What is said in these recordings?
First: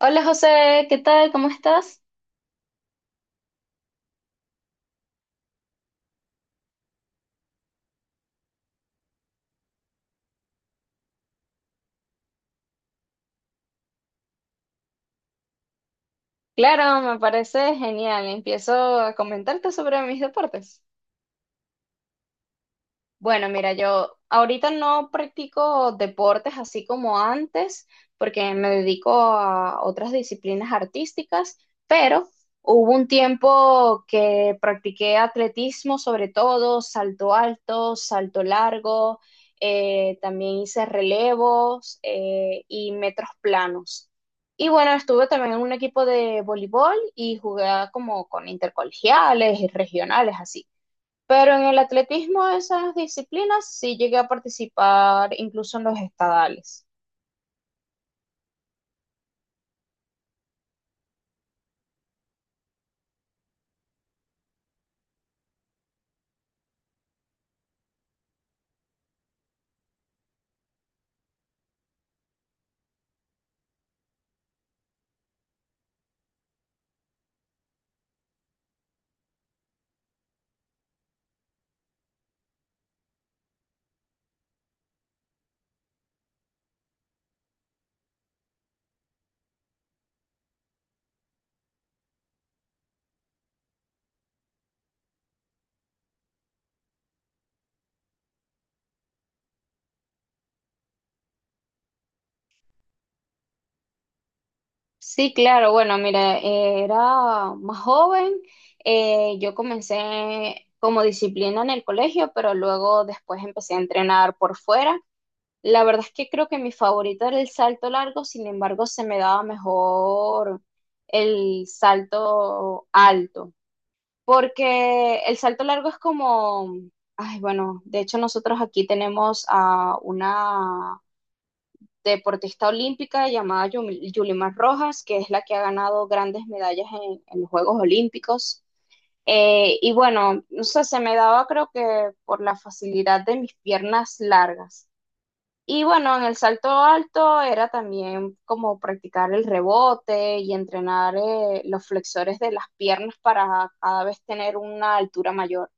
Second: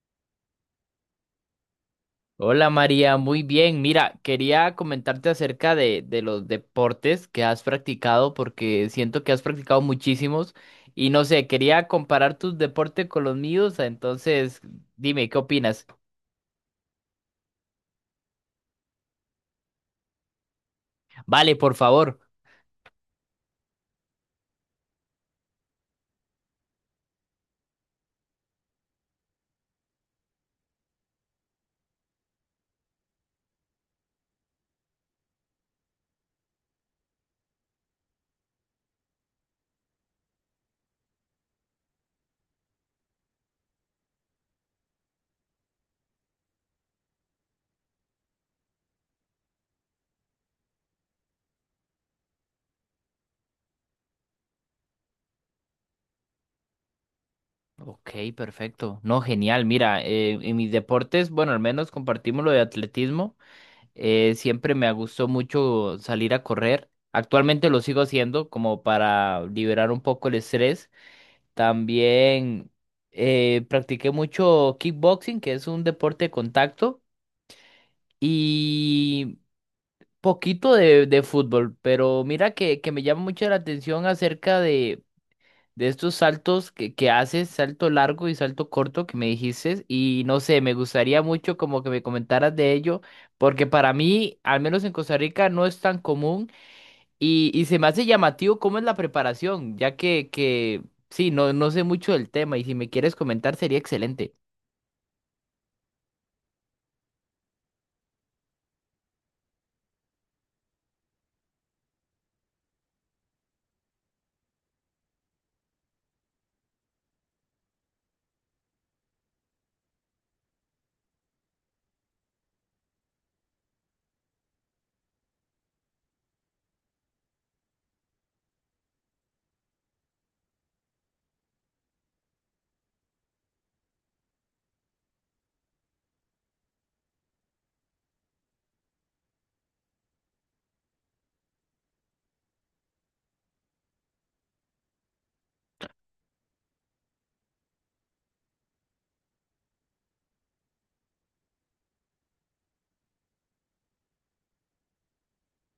Hola José, ¿qué tal? ¿Cómo estás? Hola María, muy bien. Mira, quería comentarte acerca de los deportes que has practicado porque siento que has practicado muchísimos y no sé, quería comparar tus deportes con los míos, entonces dime, ¿qué opinas? Claro, me parece genial. Empiezo a comentarte sobre mis deportes. Vale, por favor. Bueno, mira, yo ahorita no practico deportes así como antes, porque me dedico a otras disciplinas artísticas, pero hubo un tiempo que practiqué atletismo, sobre todo salto alto, salto largo, también hice relevos y metros planos. Y bueno, estuve también en un equipo de voleibol y jugué como con intercolegiales y regionales, así. Pero en el atletismo, esas disciplinas sí llegué a participar incluso en los estadales. Ok, perfecto. No, genial. Mira, en mis deportes, bueno, al menos compartimos lo de atletismo. Siempre me gustó mucho salir a correr. Actualmente lo sigo haciendo como para liberar un poco el estrés. También practiqué mucho kickboxing, que es un deporte de contacto, y poquito de fútbol, pero mira que me llama mucho la atención acerca de estos saltos que haces, salto largo y salto corto que me dijiste, y no sé, me gustaría mucho como que me comentaras de ello, porque para mí, al menos en Costa Rica, no es tan común. Y se me hace llamativo cómo es la preparación, ya que sí, no, no sé mucho del tema y si me quieres comentar sería excelente. Sí, claro, bueno, mira, era más joven, yo comencé como disciplina en el colegio, pero luego después empecé a entrenar por fuera. La verdad es que creo que mi favorito era el salto largo, sin embargo, se me daba mejor el salto alto. Porque el salto largo es como, ay, bueno, de hecho nosotros aquí tenemos a una deportista olímpica llamada Yulimar Rojas, que es la que ha ganado grandes medallas en los Juegos Olímpicos. Y bueno, no sé, se me daba creo que por la facilidad de mis piernas largas. Y bueno, en el salto alto era también como practicar el rebote y entrenar los flexores de las piernas para cada vez tener una altura mayor.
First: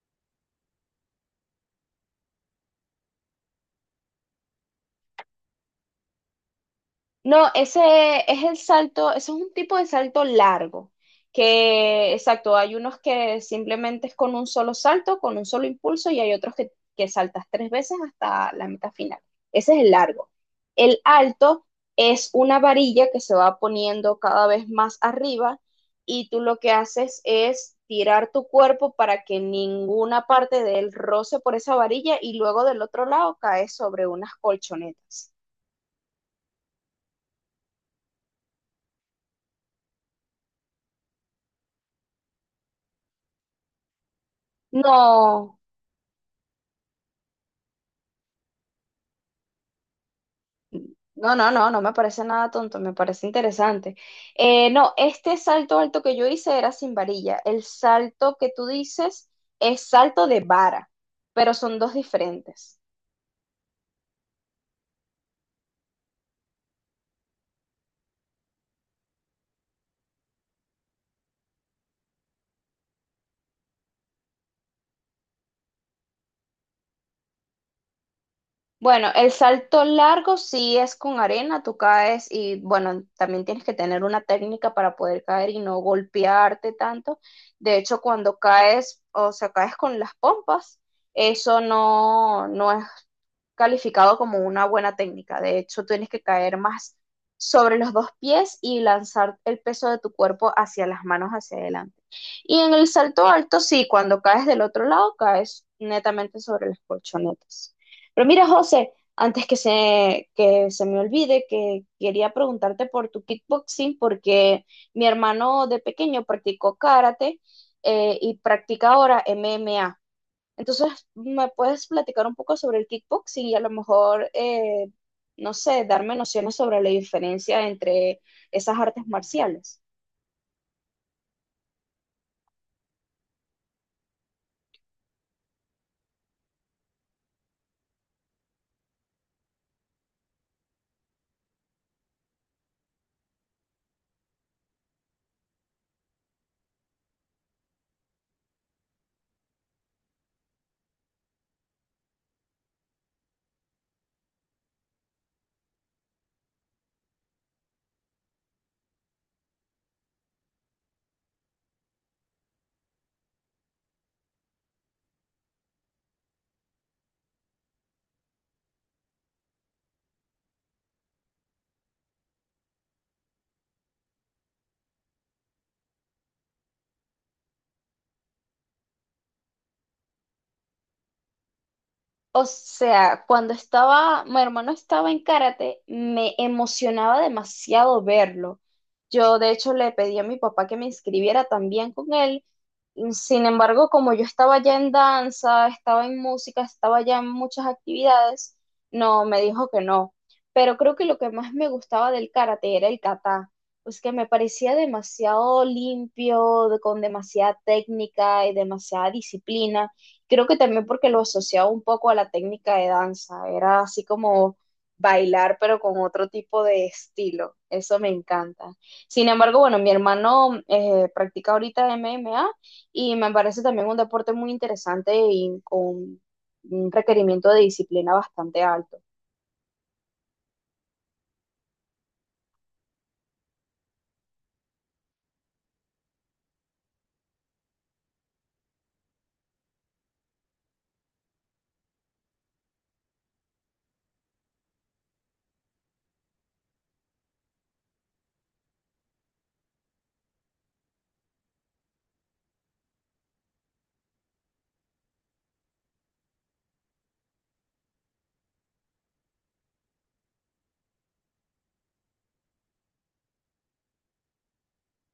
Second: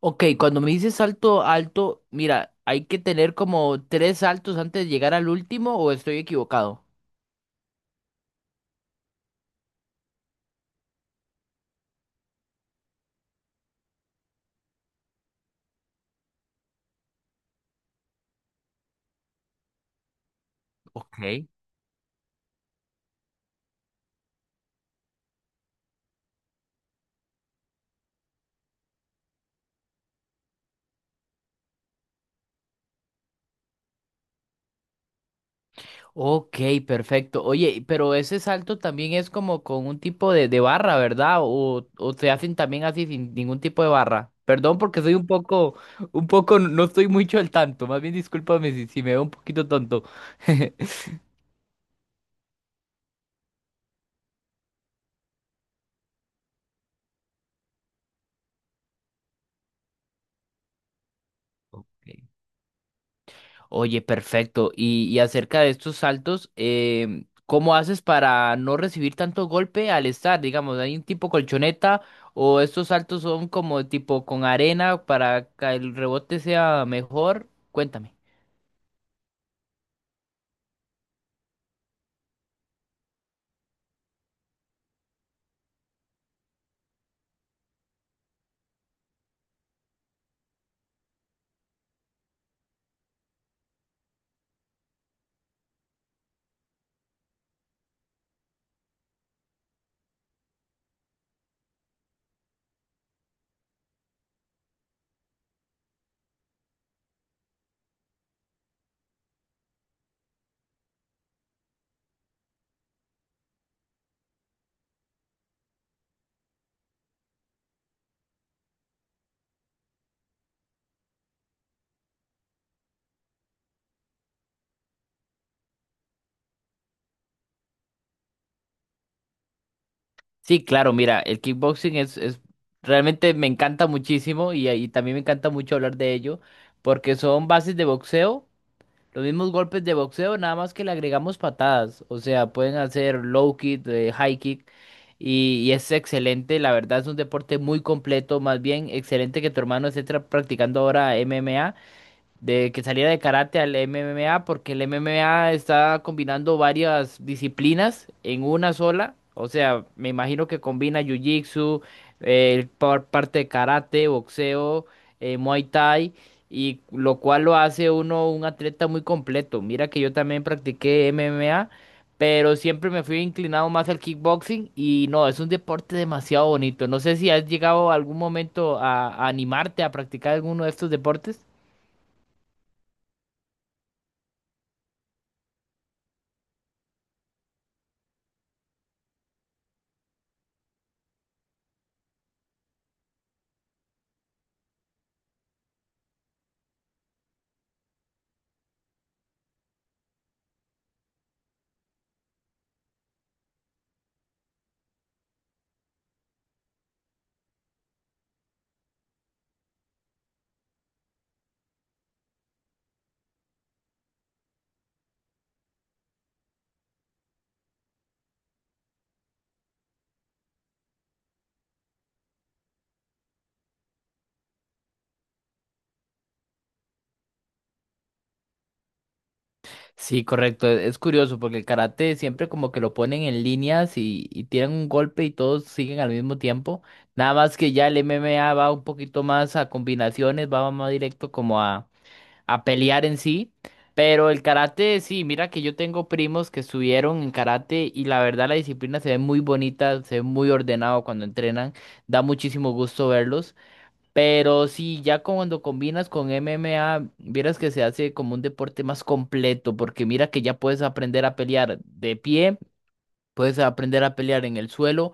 Ok, cuando me dices salto alto, mira, ¿hay que tener como tres saltos antes de llegar al último o estoy equivocado? No, ese es el salto, ese es un tipo de salto largo, que exacto, hay unos que simplemente es con un solo salto, con un solo impulso, y hay otros que saltas tres veces hasta la meta final. Ese es el largo. El Ok. alto es una varilla que se va poniendo cada vez más arriba y tú lo que haces es tirar tu cuerpo para que ninguna parte de él roce por esa varilla y luego del otro lado caes sobre unas colchonetas. Ok, perfecto. Oye, pero ese salto también es como con un tipo de barra, ¿verdad? O se hacen también así sin ningún tipo de barra. Perdón porque soy No. Un poco, no estoy mucho al tanto. Más bien discúlpame si, si me veo un poquito tonto. No, no, no, no me parece nada tonto, me parece interesante. No, este salto alto que yo hice era sin varilla. El salto que tú dices es salto de vara, pero son Ok. dos diferentes. Oye, perfecto. Y acerca de estos saltos, ¿cómo haces para no recibir tanto golpe al estar? Digamos, ¿hay un tipo colchoneta o estos saltos son como tipo con arena para que el rebote sea mejor? Cuéntame. Bueno, el salto largo sí es con arena, tú caes y bueno, también tienes que tener una técnica para poder caer y no golpearte tanto. De hecho, cuando caes, o sea, caes con las pompas, eso no, no es calificado como una buena técnica. De hecho, tienes que caer más sobre los dos pies y lanzar el peso de tu cuerpo hacia las manos hacia adelante. Y en el salto alto, sí, cuando caes del otro lado, caes netamente sobre las colchonetas. Pero mira, José, antes que se me olvide, que quería preguntarte por tu kickboxing, porque mi hermano de pequeño practicó karate y practica ahora MMA. Entonces, ¿me puedes platicar un poco sobre el kickboxing y a lo mejor, no sé, darme nociones sobre la diferencia entre esas artes marciales? Sí, claro, mira, el kickboxing es realmente me encanta muchísimo y también me encanta mucho hablar de ello porque son bases de boxeo. Los mismos golpes de boxeo, nada más que le agregamos patadas. O sea, pueden hacer low kick, high kick. Y es excelente, la verdad es un deporte muy completo. Más bien, excelente que tu hermano esté practicando ahora MMA de que saliera de karate al MMA, porque el MMA está combinando varias disciplinas en una sola. O sea, me imagino que combina jiu-jitsu, parte de karate, boxeo, muay thai, y lo cual lo hace uno un atleta muy completo. Mira que yo también practiqué MMA. Pero siempre me fui inclinado más al kickboxing y no, es un deporte demasiado bonito. No sé si has llegado algún momento a animarte a practicar alguno de estos deportes. O sea, cuando estaba, mi hermano estaba en karate, me emocionaba demasiado verlo. Yo, de hecho, le pedí a mi papá que me inscribiera también con él. Sin embargo, como yo estaba ya en danza, estaba en música, estaba ya en muchas actividades, no, me dijo que no. Pero creo que lo que más me gustaba del karate era el kata, pues que me parecía demasiado limpio, con demasiada técnica y demasiada disciplina. Creo que también porque lo asociaba un poco a la técnica de danza, era así como bailar pero con otro tipo de estilo, eso me encanta. Sin embargo, bueno, mi hermano practica ahorita MMA y me parece también un deporte muy interesante y con un requerimiento de disciplina bastante alto. Sí, correcto. Es curioso porque el karate siempre como que lo ponen en líneas y tiran un golpe y todos siguen al mismo tiempo. Nada más que ya el MMA va un poquito más a combinaciones, va más directo como a pelear en sí. Pero el karate, sí, mira que yo tengo primos que estuvieron en karate y la verdad la disciplina se ve muy bonita, se ve muy ordenado cuando entrenan. Da muchísimo gusto verlos. Pero sí, ya cuando combinas con MMA, vieras que se hace como un deporte más completo, porque mira que ya puedes aprender a pelear de pie, puedes aprender a pelear en el suelo,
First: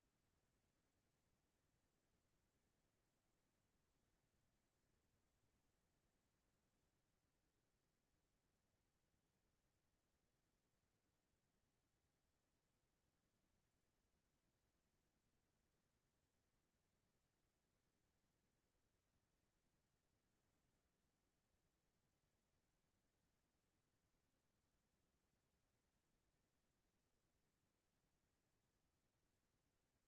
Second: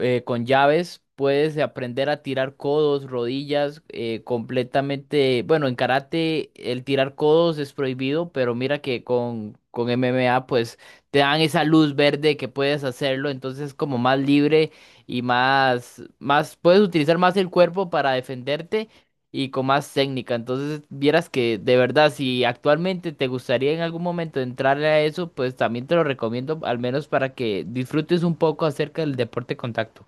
con llaves, puedes aprender a tirar codos, rodillas, completamente, bueno, en karate el tirar codos es prohibido, pero mira que con MMA pues te dan esa luz verde que puedes hacerlo, entonces es como más libre y puedes utilizar más el cuerpo para defenderte y con más técnica. Entonces, vieras que de verdad, si actualmente te gustaría en algún momento entrarle a eso, pues también te lo recomiendo, al menos para que disfrutes un poco acerca del deporte contacto.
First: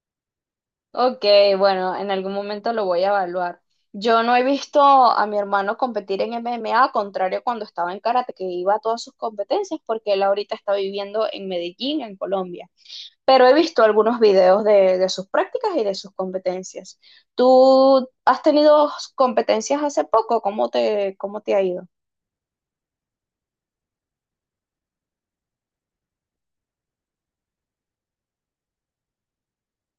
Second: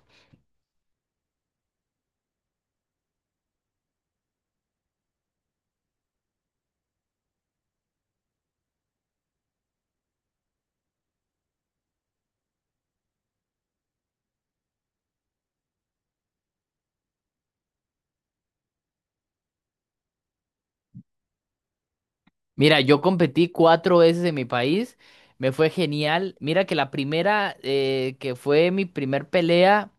Ok, bueno, en algún momento lo voy a evaluar. Yo no he visto a mi hermano competir en MMA, contrario a cuando estaba en karate, que iba a todas sus competencias, porque él ahorita está viviendo en Medellín, en Colombia. Pero he visto algunos videos de sus prácticas y de sus competencias. ¿Tú has tenido competencias hace poco? Cómo te ha ido? Mira, yo competí cuatro veces en mi país, me fue genial. Mira que la primera, que fue mi primer pelea.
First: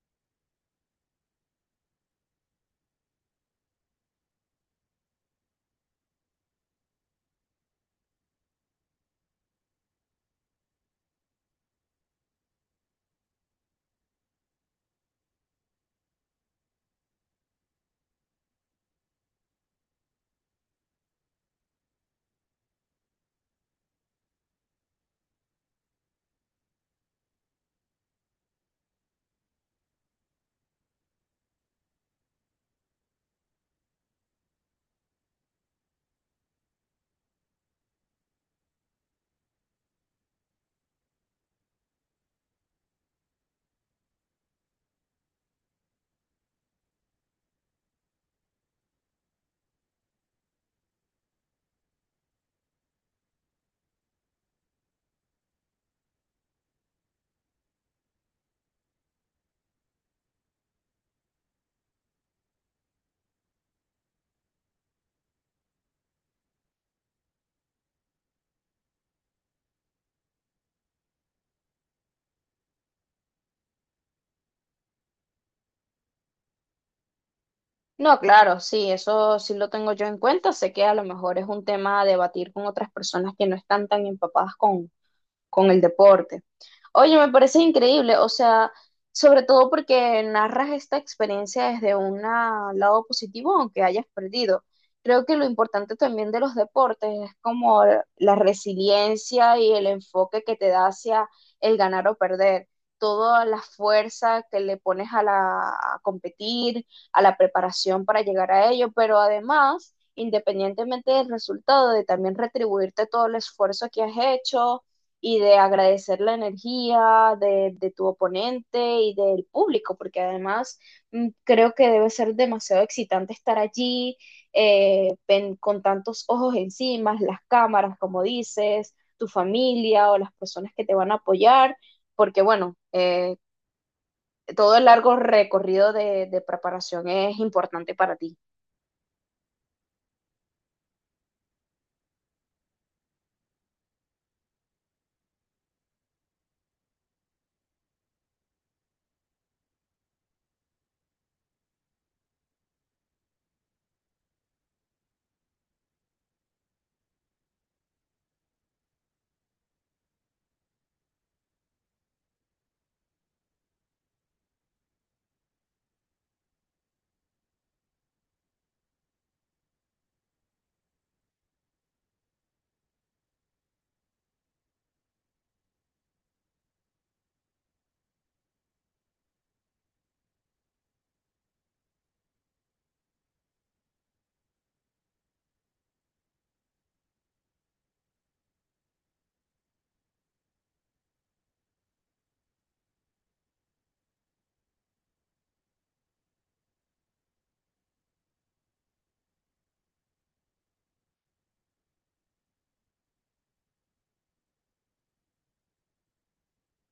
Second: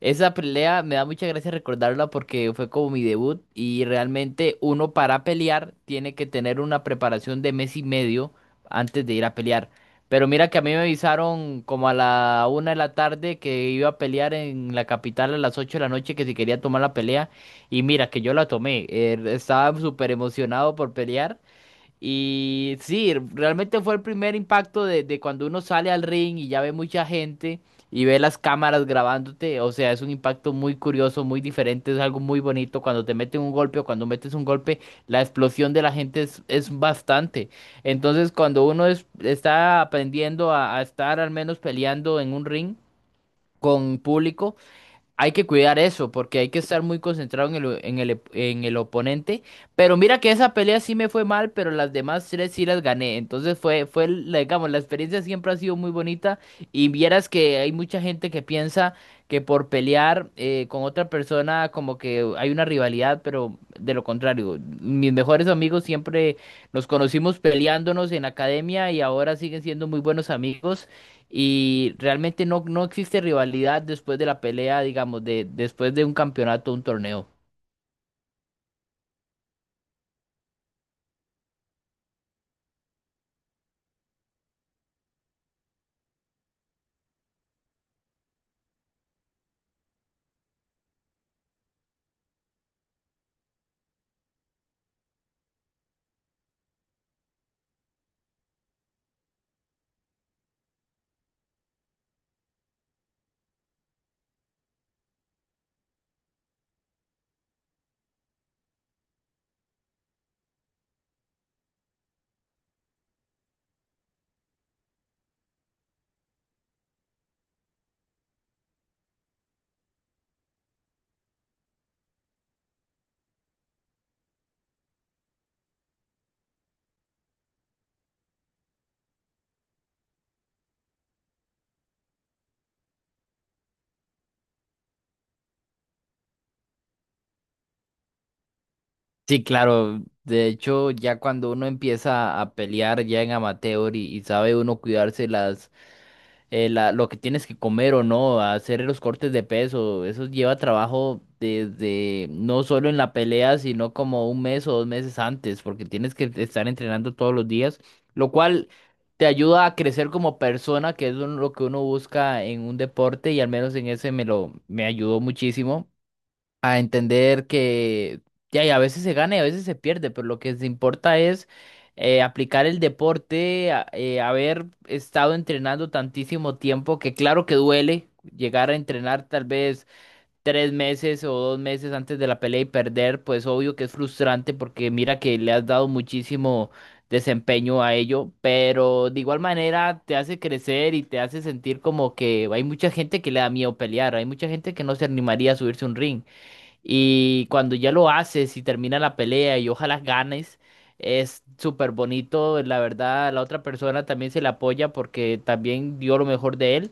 Esa pelea me da mucha gracia recordarla porque fue como mi debut y realmente uno para pelear tiene que tener una preparación de mes y medio antes de ir a pelear. Pero mira que a mí me avisaron como a la una de la tarde que iba a pelear en la capital a las ocho de la noche que si quería tomar la pelea y mira que yo la tomé. Estaba súper emocionado por pelear y sí, realmente fue el primer impacto de cuando uno sale al ring y ya ve mucha gente y ve las cámaras grabándote. O sea, es un impacto muy curioso, muy diferente, es algo muy bonito. Cuando te meten un golpe o cuando metes un golpe, la explosión de la gente es bastante. Entonces, cuando uno está aprendiendo a estar al menos peleando en un ring con público. Hay que cuidar eso, porque hay que estar muy concentrado en el oponente. Pero mira que esa pelea sí me fue mal, pero las demás tres sí las gané. Entonces digamos, la experiencia siempre ha sido muy bonita. Y vieras que hay mucha gente que piensa que por pelear con otra persona como que hay una rivalidad, pero de lo contrario. Mis mejores amigos siempre nos conocimos peleándonos en la academia y ahora siguen siendo muy buenos amigos. Y realmente no, no existe rivalidad después de la pelea, digamos, de, después de un campeonato, un torneo. No, claro, sí, eso sí lo tengo yo en cuenta. Sé que a lo mejor es un tema a debatir con otras personas que no están tan empapadas con el deporte. Oye, me parece increíble, o sea, sobre todo porque narras esta experiencia desde un lado positivo, aunque hayas perdido. Creo que lo importante también de los deportes es como la resiliencia y el enfoque que te da hacia el ganar o perder, toda la fuerza que le pones a la a competir, a la preparación para llegar a ello, pero además, independientemente del resultado, de también retribuirte todo el esfuerzo que has hecho y de agradecer la energía de tu oponente y del público, porque además creo que debe ser demasiado excitante estar allí con tantos ojos encima, las cámaras, como dices, tu familia o las personas que te van a apoyar, porque bueno, todo el largo recorrido de preparación es importante para ti. Sí, claro. De hecho, ya cuando uno empieza a pelear ya en amateur y sabe uno cuidarse las lo que tienes que comer o no, hacer los cortes de peso, eso lleva trabajo desde no solo en la pelea, sino como un mes o dos meses antes, porque tienes que estar entrenando todos los días, lo cual te ayuda a crecer como persona, lo que uno busca en un deporte y al menos en ese me ayudó muchísimo a entender que ya, y a veces se gana y a veces se pierde, pero lo que se importa es aplicar el deporte, haber estado entrenando tantísimo tiempo, que claro que duele llegar a entrenar tal vez tres meses o dos meses antes de la pelea y perder, pues obvio que es frustrante porque mira que le has dado muchísimo desempeño a ello, pero de igual manera te hace crecer y te hace sentir como que hay mucha gente que le da miedo pelear, hay mucha gente que no se animaría a subirse a un ring. Y cuando ya lo haces y termina la pelea y ojalá ganes, es súper bonito. La verdad, la otra persona también se le apoya porque también dio lo mejor de él.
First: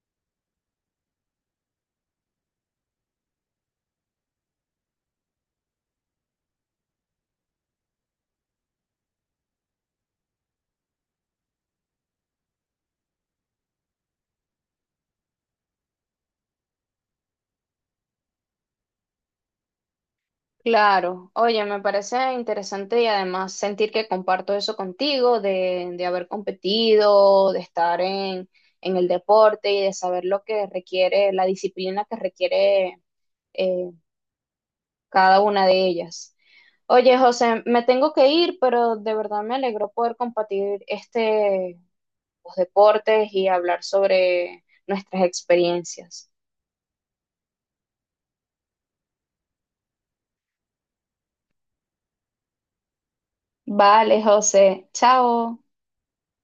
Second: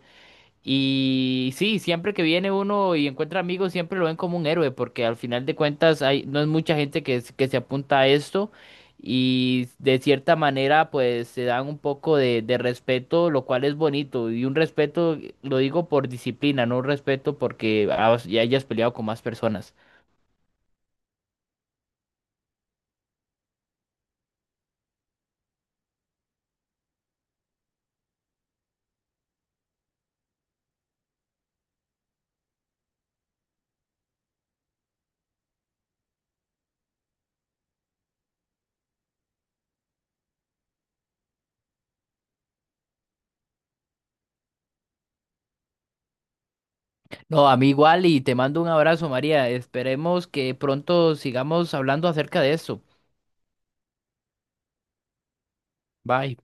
Y sí, siempre que viene uno y encuentra amigos, siempre lo ven como un héroe porque al final de cuentas hay, no es mucha gente que se apunta a esto. Y de cierta manera, pues se dan un poco de respeto, lo cual es bonito. Y un respeto, lo digo por disciplina, no un respeto porque ya hayas peleado con más personas. Claro, oye, me parece interesante y además sentir que comparto eso contigo, de haber competido, de estar en el deporte y de saber lo que requiere, la disciplina que requiere eh, cada una de ellas. Oye, José, me tengo que ir, pero de verdad me alegró poder compartir este, los deportes y hablar sobre nuestras experiencias. No, a mí igual y te mando un abrazo, María. Esperemos que pronto sigamos hablando acerca de esto. Vale, José, chao. Bye.